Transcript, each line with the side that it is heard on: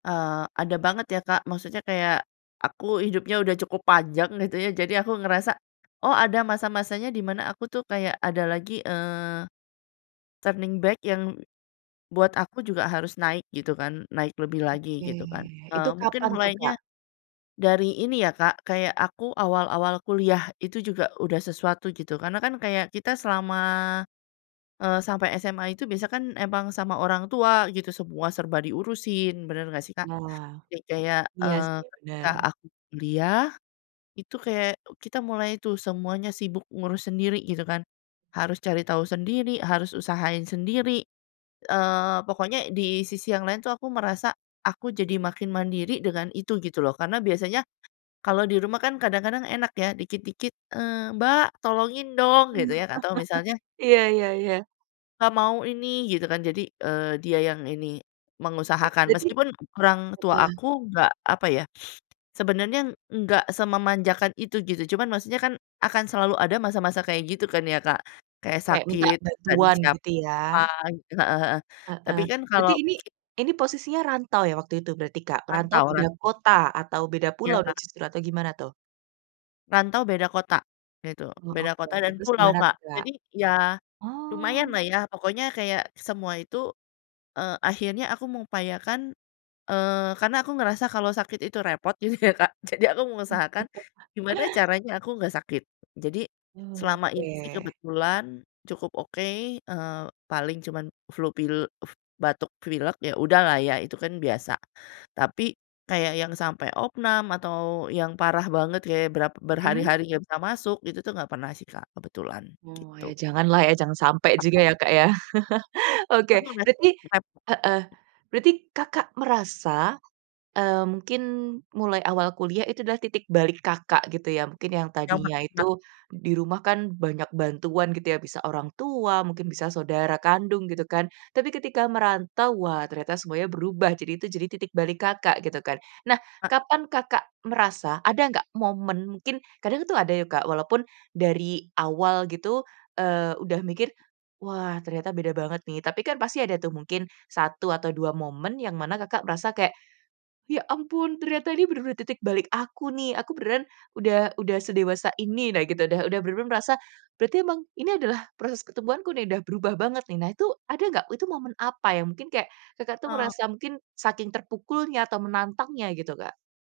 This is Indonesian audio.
left: Eee, ada banget ya, Kak, maksudnya kayak aku hidupnya udah cukup panjang gitu ya jadi aku ngerasa, "Oh ada masa-masanya di mana aku tuh kayak ada lagi, eee, turning back yang buat aku juga harus naik," gitu kan. Naik lebih lagi
right: Oke
left: gitu kan,
right: itu
left: eee,
right: kapan
left: mungkin
right: tuh, Kak?
left: mulanya dari ini ya, Kak, kayak aku awal-awal kuliah itu juga udah sesuatu gitu, karena kan kayak kita selama, eee, sampai SMA itu biasa kan emang sama orang tua gitu, semua serba diurusin, bener nggak sih, Kak?
right: Wah,
left: Kek kayak,
right: iya
left: eee,
right: sih
left: ketika
right: benar.
left: aku kuliah itu kayak u kita mulai tuh semuanya sibuk ngurus sendiri gitu kan. Harus cari tahu sendiri, harus usahain sendiri, eee, pokoknya di sisi yang lain tuh aku merasa, aku jadi makin mandiri dengan itu gitu loh, karena biasanya kalau di rumah kan kadang-kadang enak ya dikit-dikit, eee, "Mbak tolongin dong" gitu ya atau misalnya
right: iya iya iya.
left: "Pa mau ini," gitu kan. Jadi, eee, dia yang ini
right: Oke,
left: mengusahakan.
right: jadi
left: Meskipun orang tua
right: heeh.
left: aku nggak, apa ya, sebenarnya enggak sememanjakan itu gitu cuman maksudnya kan akan selalu ada masa-masa kayak gitu kan ya, Kak. Kayak
right: Kayak minta
left: sakit nggak
right: bantuan
left: dicap
right: gitu ya?
left: apa gitu heeh heeh, tapi
right: Heeh.
left: kan kalau
right: Berarti ini,
left: ki
right: ini posisinya rantau ya waktu itu berarti, Kak? Perantau
left: Rantau
right: beda
left: rantau.
right: kota, atau beda pulau
left: Iya,
right: nih
left: Kak.
right: justru atau gimana tuh?
left: Rantau beda kota, gitu.
right: Oh,
left: Beda
right: oke
left: kota
right: oke.
left: dan
right: Terus
left: pulau,
right: gimana
left: Kak.
right: tuh, Kak?
left: Jadi ya
right: Oh.
left: lumayanlah ya, pokoknya kayak semua itu, eee, akhirnya aku mengupayakan, eee, karena aku ngerasa kalau sakit itu repot gitu ya, Kak, jadi aku
right: Wah.
left: mengusahakan, gimana caranya aku nggak sakit. Jadi
right: Hmm,
left: selama ini sih
right: oke.
left: kebetulan cukup oke, eee, paling cuman flu pil f batuk pilek ya udahlah ya itu kan biasa. Tapi kayak yang sampai opname atau yang parah banget kayak berap
right: Mhm.
left: berhari-hari nggak bisa masuk, itu tuh nggak pernah sih, Kak, kebetulan,
right: Oh ya
left: gitu.
right: janganlah ya jangan sampai juga
left: Mhm.
right: ya, Kak, ya. Oke, berarti heeh,
left: [unintelligible]
right: berarti Kakak merasa, eee, mungkin mulai awal kuliah itu adalah titik balik Kakak gitu ya. Mungkin yang
left: Yang ma
right: tadinya
left: na?
right: itu di rumah kan banyak bantuan gitu ya bisa orang tua mungkin bisa saudara kandung gitu kan. Tapi ketika merantau wah ternyata semuanya berubah, jadi itu jadi titik balik Kakak gitu kan. Nah
left: Heeh.
right: kapan Kakak merasa ada nggak momen mungkin kadang tuh ada ya, Kak, walaupun dari awal gitu, eee, udah mikir, "Wah ternyata beda banget nih," tapi kan pasti ada tuh mungkin 1 atau 2 momen yang mana Kakak merasa kayak, "Ya ampun ternyata ini bener-bener titik balik aku nih, aku beneran udah udah sedewasa ini." Nah gitu, udah udah bener-bener merasa, "Berarti memang ini adalah proses ketemuanku nih, udah berubah banget nih." Nah itu ada nggak, itu momen apa? Ya mungkin kayak Kakak tuh
left: Eee.
right: merasa mungkin saking terpukulnya atau menantangnya gitu, Kak.